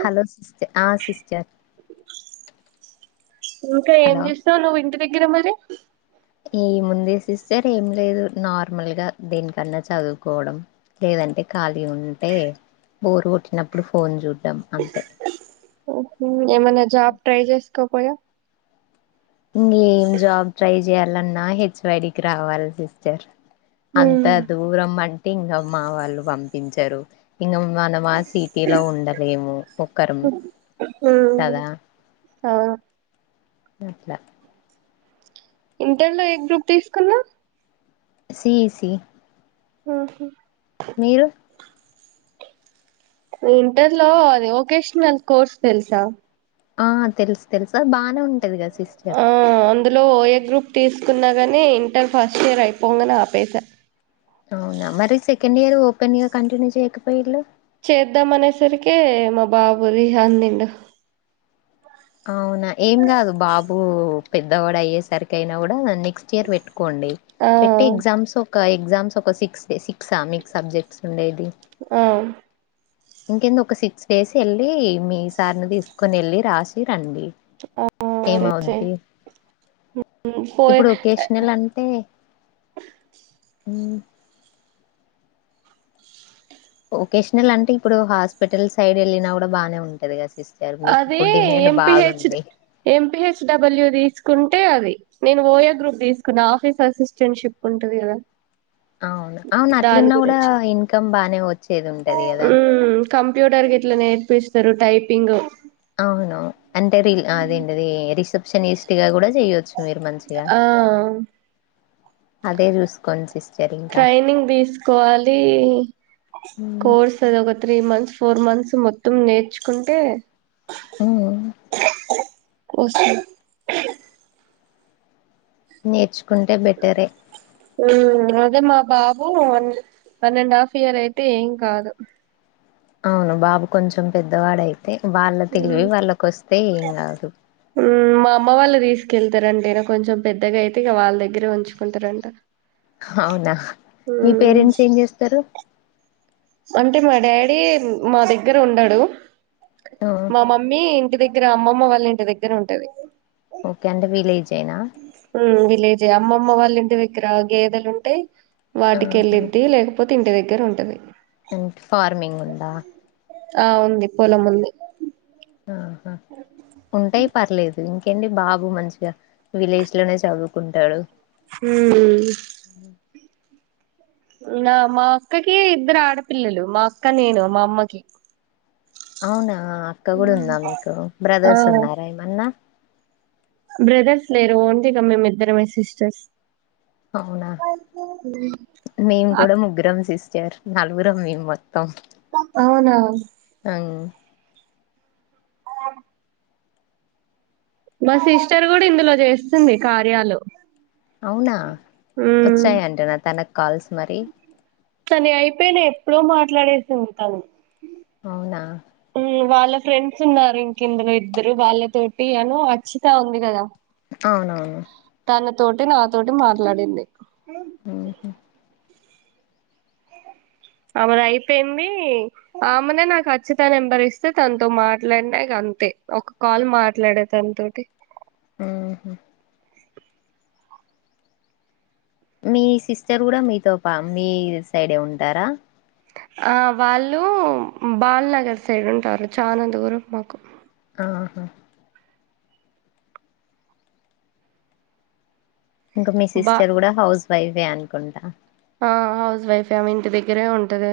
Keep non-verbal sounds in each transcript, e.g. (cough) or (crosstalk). Hello sister ఆ sister ఇంకా ఏం హలో చేస్తావు నువ్వు ఇంటి దగ్గర మరి ఈ ముందే సిస్టర్ ఏం లేదు నార్మల్ గా దీనికన్నా చదువుకోవడం లేదంటే ఖాళీ ఉంటే బోరు కొట్టినప్పుడు ఫోన్ చూడ్డం అంతే ఏమైనా జాబ్ ట్రై చేసుకోపోయావ్ ఇంక ఏం జాబ్ ట్రై చేయాలన్నా హెచ్ వైడికి రావాలి సిస్టర్ అంత దూరం అంటే ఇంకామ్ మా వాళ్ళు పంపించారు ఇంగ మనం సిటీలో ఉండలేము ఒకరు కదా అవును అట్లా ఇంటర్లో ఏ గ్రూప్ తీసుకున్నావ్ సి ఇ సి ఆహ ఇంటర్ లో అది వొకేషనల్ కోర్స్ తెలుసా ఆ తెలుసు తెలుసు బాగానే ఉంటది కదా సిస్టర్ ఆ అందులో ఓ ఏ గ్రూప్ తీసు తీకున్నాగానే ఇంటర్ ఫస్ట్ ఇయర్ అయిపోంగని ఆపేసా అవునా మరి సెకండ్ ఇయర్ ఓపెన్ గా కంటిన్యూ చేయకపోఇల్లు చేద్దాం అనేసరికి మా బాబు అందిండు అవునా ఏం కాదు బాబు పెద్దవాడు అయ్యేసరికి అయినా కూడా నెక్స్ట్ ఇయర్ పెట్టు కోండి ఆ పెట్టే ఎగ్జామ్స్ ఒక ఎగ్జామ్స్ ఒక సిక్స్ సిక్స్ మిక్స్ సబ్జెక్ట్స్ ఉండేది ఆ ఇంకేంది ఒక సిక్స్ డేస్ వెళ్ళి మీ సార్ని తీసుకొని వెళ్ళి రాసి కండి ఆ ఏమవద్ది ఇప్పుడు పోయి ఒకేషనల్ అంటే వకేషనల్ అంటే ఇప్పుడు హాస్పిటల్ సైడ్ వెళ్ళినా కూడా బాగానే ఉంటది కదా సిస్టర్ మీకు అది ఇప్పుడు డిమాండ్ ఎంపిహెచ్ బాగుంది ఎంపిహెచ్ డబల్యూ తీసు తీకుంటే అది నేను ఓయ గ్రూప్ తీసుకున్నా ఆఫీస్ అసిస్టెంట్ షిప్ ఉంటంది కదా అవును అవును దాని అట్లున్న కూడా గురించి ఇన్కమ్ బానే పోతుంది కంప్యూటర్ గీట్లా నేర్పిస్తారు టైపింగ్ అవును అంటే రి అదేండిది రిసెప్షనిస్ట్ గా కూడా చెయవచ్చు ఆ అదే చూసుకోం సిస్ ట్రైనింగ్ తీసుకోవాలి హ్మ్. కోర్స్ అది ఒక త్రీ మంత్స్ ఫోర్ మంత్స్ మొత్తం నేర్చుకుంటే హ్మ్. (inaudible) నేర్చుకుంటే బెటరే అదే మా బాబు one one and half year అయితే ఏం కాదు అవును బాబు కొంచెం పెద్దవాడయి అే వాళ్ళ తెలివి మ్మ్ వాళ్ళకిొస్తే ఏం కాదు మ్మ్ మా అమ్మ వాళ్ళు తీసుకెళ్తారంటేనా కొంచెం పెద్దగా అయితే ఇక వాళ్ళ దగ్గరే ఉంచుకుంటారంట అవునా మీ మ్మ్ పేరెంట్స్ ఏం చేస్తారు అంటే మా డాడీ మా దగ్గర ఉండడు మా మమ్మీ ఇంటి దగ్గర దగ్గర అమ్మమ్మ వాళ్ళ ఇంటి దగ్గర ఉంటది ఓకే అంటే వీలేజ్యినా మ్మ్ విలేజే అమ్మమ్మ వాళ్ళ ఇంటి దగ్గర గేదెలు ఉంటే ఆహా! వాటికిెళ్ళిద్ది లేకపోతే ఇంటి దగ్ర దగ్గర ఉంటుది అే ఫార్మింగ్ ఉందా ఆ ఉంది పొలం ఉంది ఆహా ఉంటాయి పర్లేదు ఇంకేంటి బాబు మంచిగా విలేజ్ లోనే చదువుకుంటాడు హ నా మా అక్కకి ఇద్దరు ఆడపిల్లలు మా అక్క నేను మా అమ్మకి అవునా అక్క కూడా ఉందా మీకు ఆ బ్రదర్స్ ఉన్నారా ఏమన్నా బ్రదర్స్ లేరు ఓన్లీగా మేమిద్దరమే సిస్టర్స్ అవునా మేము అక్క కూడా ముగ్గురం సిస్త చ్చారు నలుగురమ్మే మొత్తం అవునా అవు అ మా సిస్టర్ కూడా ఇందులో చేస్తుంది కార్యాలు అవునా వచ్చాయండి నా తనకు కాల్స్ మరి అని అయిపోయిన ఎప్పుడో మాట్లాడేసింది తను అవునా ఉమ్ వాళ్ళ ఫ్రెండ్స్ ఉన్నారు ఇంకందులో ఇద్దరు వాళ్ళతోోటి అను వచ్చితా ఉంది కదా అవునవును నాన్న తోటి నాతోటి మాట్లాడింది ఓహో అమెను అయిపోయింది ఆమెనే నాకు అచ్చితనం భరిస్తే తనతో మాట్లాడినా కాదు అంతే ఒక కాల్ మాట్లాడే దన తటి ఆ మీ సిస్టర్ కూడా మీతో పా మీ సైడే ఉంటారా ఆ వాళ్ళు బాల్ నగర్ సైడ్ ఉంటారు చాలా దూరం మాకు ఆహ ఇంకా మీ బా సిస్టర్ కూడా హౌస్ వైఫే అనుకుంటా ఆ హౌస్ వైఫ్ ఏమ ఇంటి దగ్గరే ఉంటది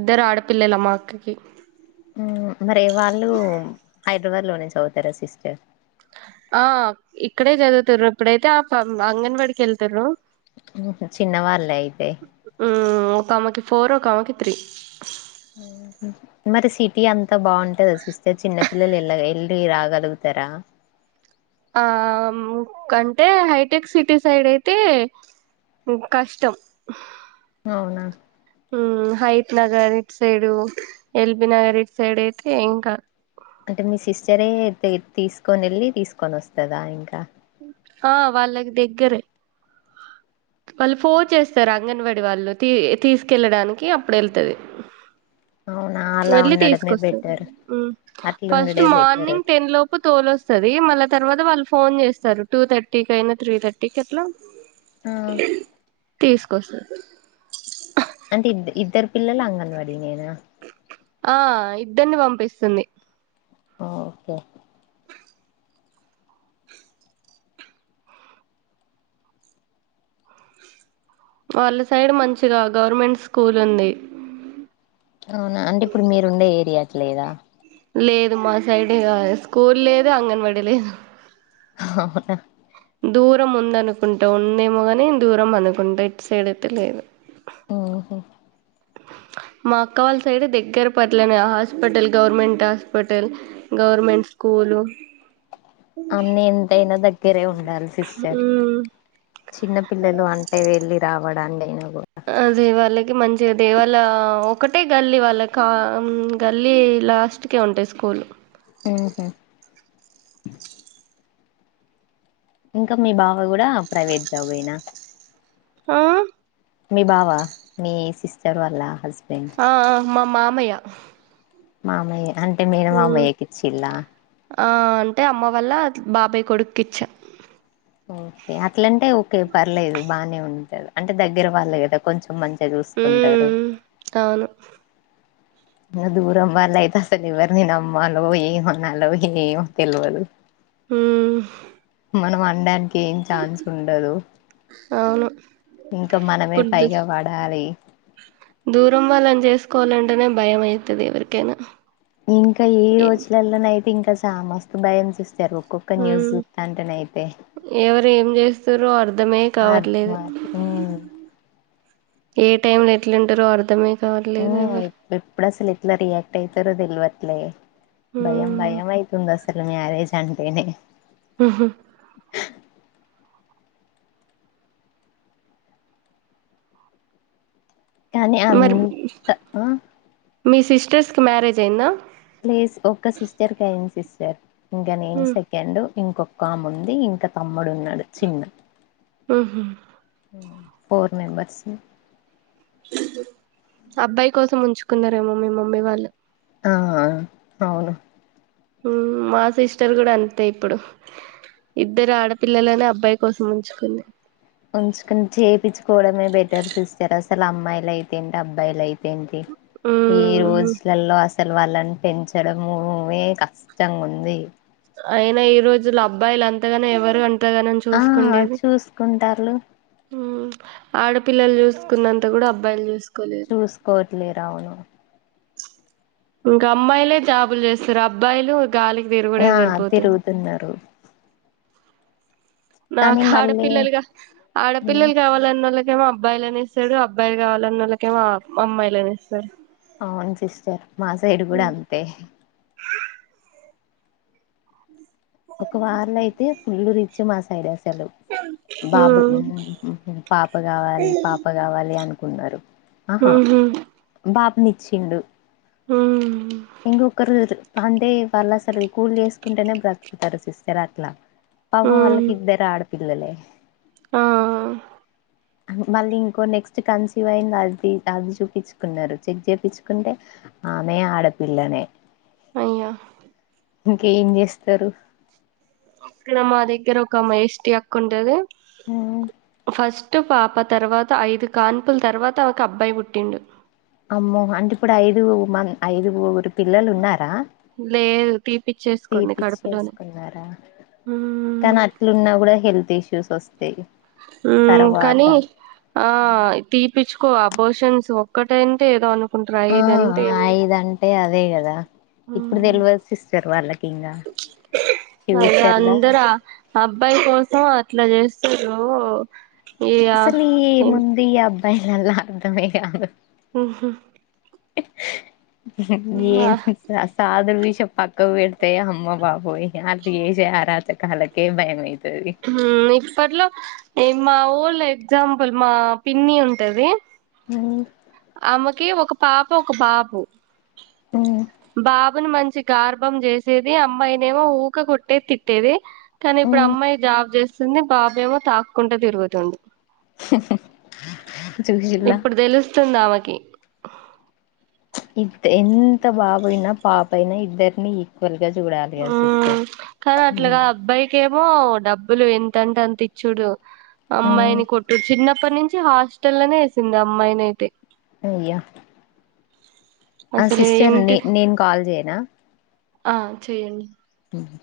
ఇద్దరు ఆడపిల్లలమ్మా అక్కకి పవ లోనే చ తరా సిస్టర్ ఆ ఇక్కడే చదువుతారు ఇప్పుడైతే ఆ అంగన్వాడికి వెళ్తారు చిన్న వాళ్ళే అయితే ఒకమెకి ఫోర్ ఒకకి త్రీ మరి సిటీ అంతా బాగుంటది సిస్టర్ చిన్న పిల్లలు ఎల్ళ ీ రాగలుగుతారా ఆ కంటే హైటెక్ సిటీ సైడ్ అయితే కష్టం అవునా హైత్ నగర్ ఇటు సైడు ఎల్బి నగర్ ఇటు సైడ్ అయితే ఇంకా అంటే మీ సిస్టరే తీసుకొని వెళ్ళి తీసుకొని వస్తందా ఇంకా ఆ వాళ్ళకి దగ్గరే వాళ్ళు ఫోన్ చేస్తారు అంగన్వాడిీ వాళ్ళు తీసుకెళ్ళడానికి అప్పుడు వెళ్తుది అవును వెళ్ళి తీసుకొస్తంది ఫస్ట్ అట్లుండుడే బెటర్ మార్నింగ్ టెన్ లోపు తోలు వస్తది మళ్ళా తర్వాత వాళ్ళు ఫోన్ చే స్తారు టూ థర్టీ క అయినా త్రీ థర్టీకి ఎట్లా ఆ తీసుకొస్తది అంటే ఇద్ద ఇద్దరు పిల్లలు అంగనవాడి నేన ఆ ఇద్దరిని పంపిస్తుంది ఆ ఓకే వాళ్ళ సైడ్ మంచిగా గవర్నమెంట్ స్కూల్ ఉంది అవునా అంటే ఇప్పుడు మీరుండే ఏరియా కి లేదా లేదు మా సైడ్ స్కూల్ లేదు అంగన్వాడీ లేదు అవునా దూరం ఉంద అనుకుంటా ఉందేమో కాని దూరం అనుకుంటా ఎటు సైడ్ అయితే లేదు ఓహో మా అక్క వాళ్ళ సైడ్ దగ్గర పట్లనే హాస్పిటల్ గవర్నమెంట్ హాస్పిటల్ గవర్నమెంట్ స్కూ లు అన్న ఎంతైనా దగ్గరే ఉండాలి సిస్టర్ మ్ చిన్న పిల్లలు అంటే వెళ్ళి రావడాన్ని నేను దేవాలళకి మం దేవళ ఒకటే గల్లీ వాళ్ళ కా గల్లీ లాస్ట్కే ఉంటాయి స్కూల్ ఆహా ఇంకా మీ బాబ కూడా ప్రైవేట్ జాబ్ అయినా ఆ మీ బావా మీ సిస్టర్ వాల్ళ హస్ ఆ మా మామయ మామయ్య మేన మామయ్యకిచ్చిల్లా ఆ అంటే అమ్మ వల్ల బాబాయి కొడుకిచ్చ ఓకే అట్లంటే ఓకే పర్లేదు బానే ఉంటది అంటే దగ్గర వాళ్ళు కదా కొంచెం మంచిగా చూసుకుంటారు ఉమ్ అవును దూర అమ్మల అయిత అసలు ఇవరు నను అమ్మలో ఏ అన్నాలో ఏ తెలివదు ఆ మనం అడానికి ఏం ఛాన్స్ ఉండదు అవును ఇంకా మనమే ఇప్పుడు దూ పైగా వాడాలి దూరం వాళ్ళనీ చేసుకోవాలంటేనే భయం అయితది ఎవరికైనా ఇంకా ఏ ఏం రోజులలోనైతే ఇంకా సామస్త భయం చేస్త సార్ ఒక్కొక్క న్యూస్ ఉమ్ చూస్తా అంటేన అయితే ఎవరు ఏం చేస్తారో అర్ధమే కావట్లేదు అర్థమా ఉమ్ ఏ టైమ్ లో ఎట్లుంటారో అర్థమే ఊ ఎప్పుడసలు ఏట్లా రియాక్ట్ అయితారో తెలివట్లే ఆహా కానీ మరి అంత ఆ మీ సిస్టర్స్ మ్యారేజ్ అయిందా ఎస్ ఇంకా నేన్ సెకండ్ ఇంకొక్క ఆము ఉంది ఇంకా తమ్ముడు ఉన్నాడు చిన్న ఆహా ఫోర్ మెంబర్స్ అబ్బాయి కోసం ఉంచుకున్నారేమో మీ మమ్మీ వాళ్ళు ఆ అవును మా సిస్టర్ కూడా అంతే ఇప్పుడు ఇద్దరు ఆడపిల్లలనే అబ్బాయి కోసం ఉంచుకుంది ఉంచుకుని చేపించుకోవడమే బెటర్ సిస్టర్ అసలు అమ్మాయిలు అయితే ఏంటి అబ్బాయిలు అయితే ఇంకా ఏంటి ఈ ఉమ్ రోజులలో అస సలు వాళ్ళని పెంచడమో కష్టంగా ఉంది అయినా ఈ రోజులు అబ్బాయిలు అంతగానే ఎవరు అన్ తేగానన్ ఆ చూసుకుండేది చూసుకుంటారు మ్మ్ ఆడపిల్లలు చూసుకున్నంత కూడా అబ్బాయిలు చూసుకు చూసుకోవ్ ట్లేర అని ఇంకా అమ్మాయిలే జాబులు చేస్తారు అబ్బాయిలు గాలికి తీరుగూడె ఆ సరిపోతుంది తిరుగుతున్నారు కానీ మాకు మళ్ళీ ఆడపిల్లలుగా ఆడపిల్లలు కావాలన్నల్లకి ఏమో అబ్బాయిలనే ఇస్తాడు అబ్బాయిలు కావల్ల అన్నల్లకేమో అమ్మాయిలుని ఇస్తాడు అవును సిస్టర్ మా సైడు కూడా ఉమ్ అంతే ఒక్క వార్లో అయితే ఫుల్లూ రిచ్ మా సైడ్ అ బాబు మ్మ్ ఉహు పాప కావాలి పాప కావాలి అని ఆహా ఉహు బాబునిచ్చిండు హ్మ్ ఇంకొకరు అంటే వాళ్ళు అసలు కూళ్ చేసుకుంటేనే బ్రతుకుతారు సిస్టర్ అట్లా పపం ఉమ్ వాళ్లకి ఇద్దరు ఆడపిల్లలే ఆ ఆ మళ్ళీ ఇంకో నెక్స్ట్ కాన్సివ్ అయింది అది అది చూపించుకున్నారు చెక్ చేపించుకుంటే ఆమె ఆడపిల్లనే అవున ఇంకేం చేస్తారు అక్కడ మా దగ్గర ఒక ఆమె ఏస్టి అక్క ఉంటాది ఫస్ట్ పాప తర్వాత ఐదు కాన్పుల తర్వాత ఒక అబ్బాయి పుట్టిండు అమ్మో అంటే ఇప్పుడు ఐదు మంద్ ఐదుగురు పిల్లలు ఉన్నారా లేదు తీపిచ్చేసుకుంది తీపిచ్చి కడుపులోనే ఏసుకున్నారా ఉమ్ కానీ అట్లున్నా కూడా హెల్త్ ఇష్యూస్ వస్తాయి మ్మ్ తర్వాత కానీ ఆ తీ తిప్పించుకో అబర్షన్స్ ఒక్కటి అంటే ఏదో అను ఆ ఐదంటే అదే కదా ఇప్పుడు తెలవల్సి ఇస్తారు వాళ్ళకి ఇంగా అదే ఫ్యూచర్లా అందర అబ్బాయి కోసం అట్లా చేస్ (unintelligible) ఉ అసలీ ఏముంది ఈ అబ్బాయిలలా అర్ధమే గాదు అహూ ఏమి ఇక సాలు అసలు విషయం పక్క పెడితే అమ్మో బాబొయ్ వాళ్ళు చేసే ఆరాచకాలకే భయం అయితుంది అప్పట్లో మా వొళ్ళు ఎగ్జాంపుల్ మా పిన్ని ఉంటది అవును కి ఒక పాప ఒక బాబు బాబుని మంచి గార్భం చేసేది అమ్మాయినేమో ఊకె కొట్టేది తిట్టేది కానీ ఇప్పుడు అమ్మాయి జాబ్ చేస్తుంది బాబు ఏమో తాక్కుంటా తిరుగుతుండు చూసిల్లా ఇప్పుడు తెలుస్తుంది ఆమెకి ఇద్ద ఎంత బాబయినా పాపయినా ఇద్దరిని గా చూడాలి కదా ఆ సిస్టర్ కాద్ అట్ల కాద్ ఉ అబ్బాయి కే మో డబ్బులు ఎంతంటే అంత ఇచ్చుడు అమ్మాయిని కొట్టు చిన్న అప్పటి నుంచి హాస్టల్నే వేసింది అమ్మాయిని అయితే అయ్య ఆ అసలు సిస్టర్ నే ఇంటి నేను కాల్ చేయనా ఆ చె్యండి మ్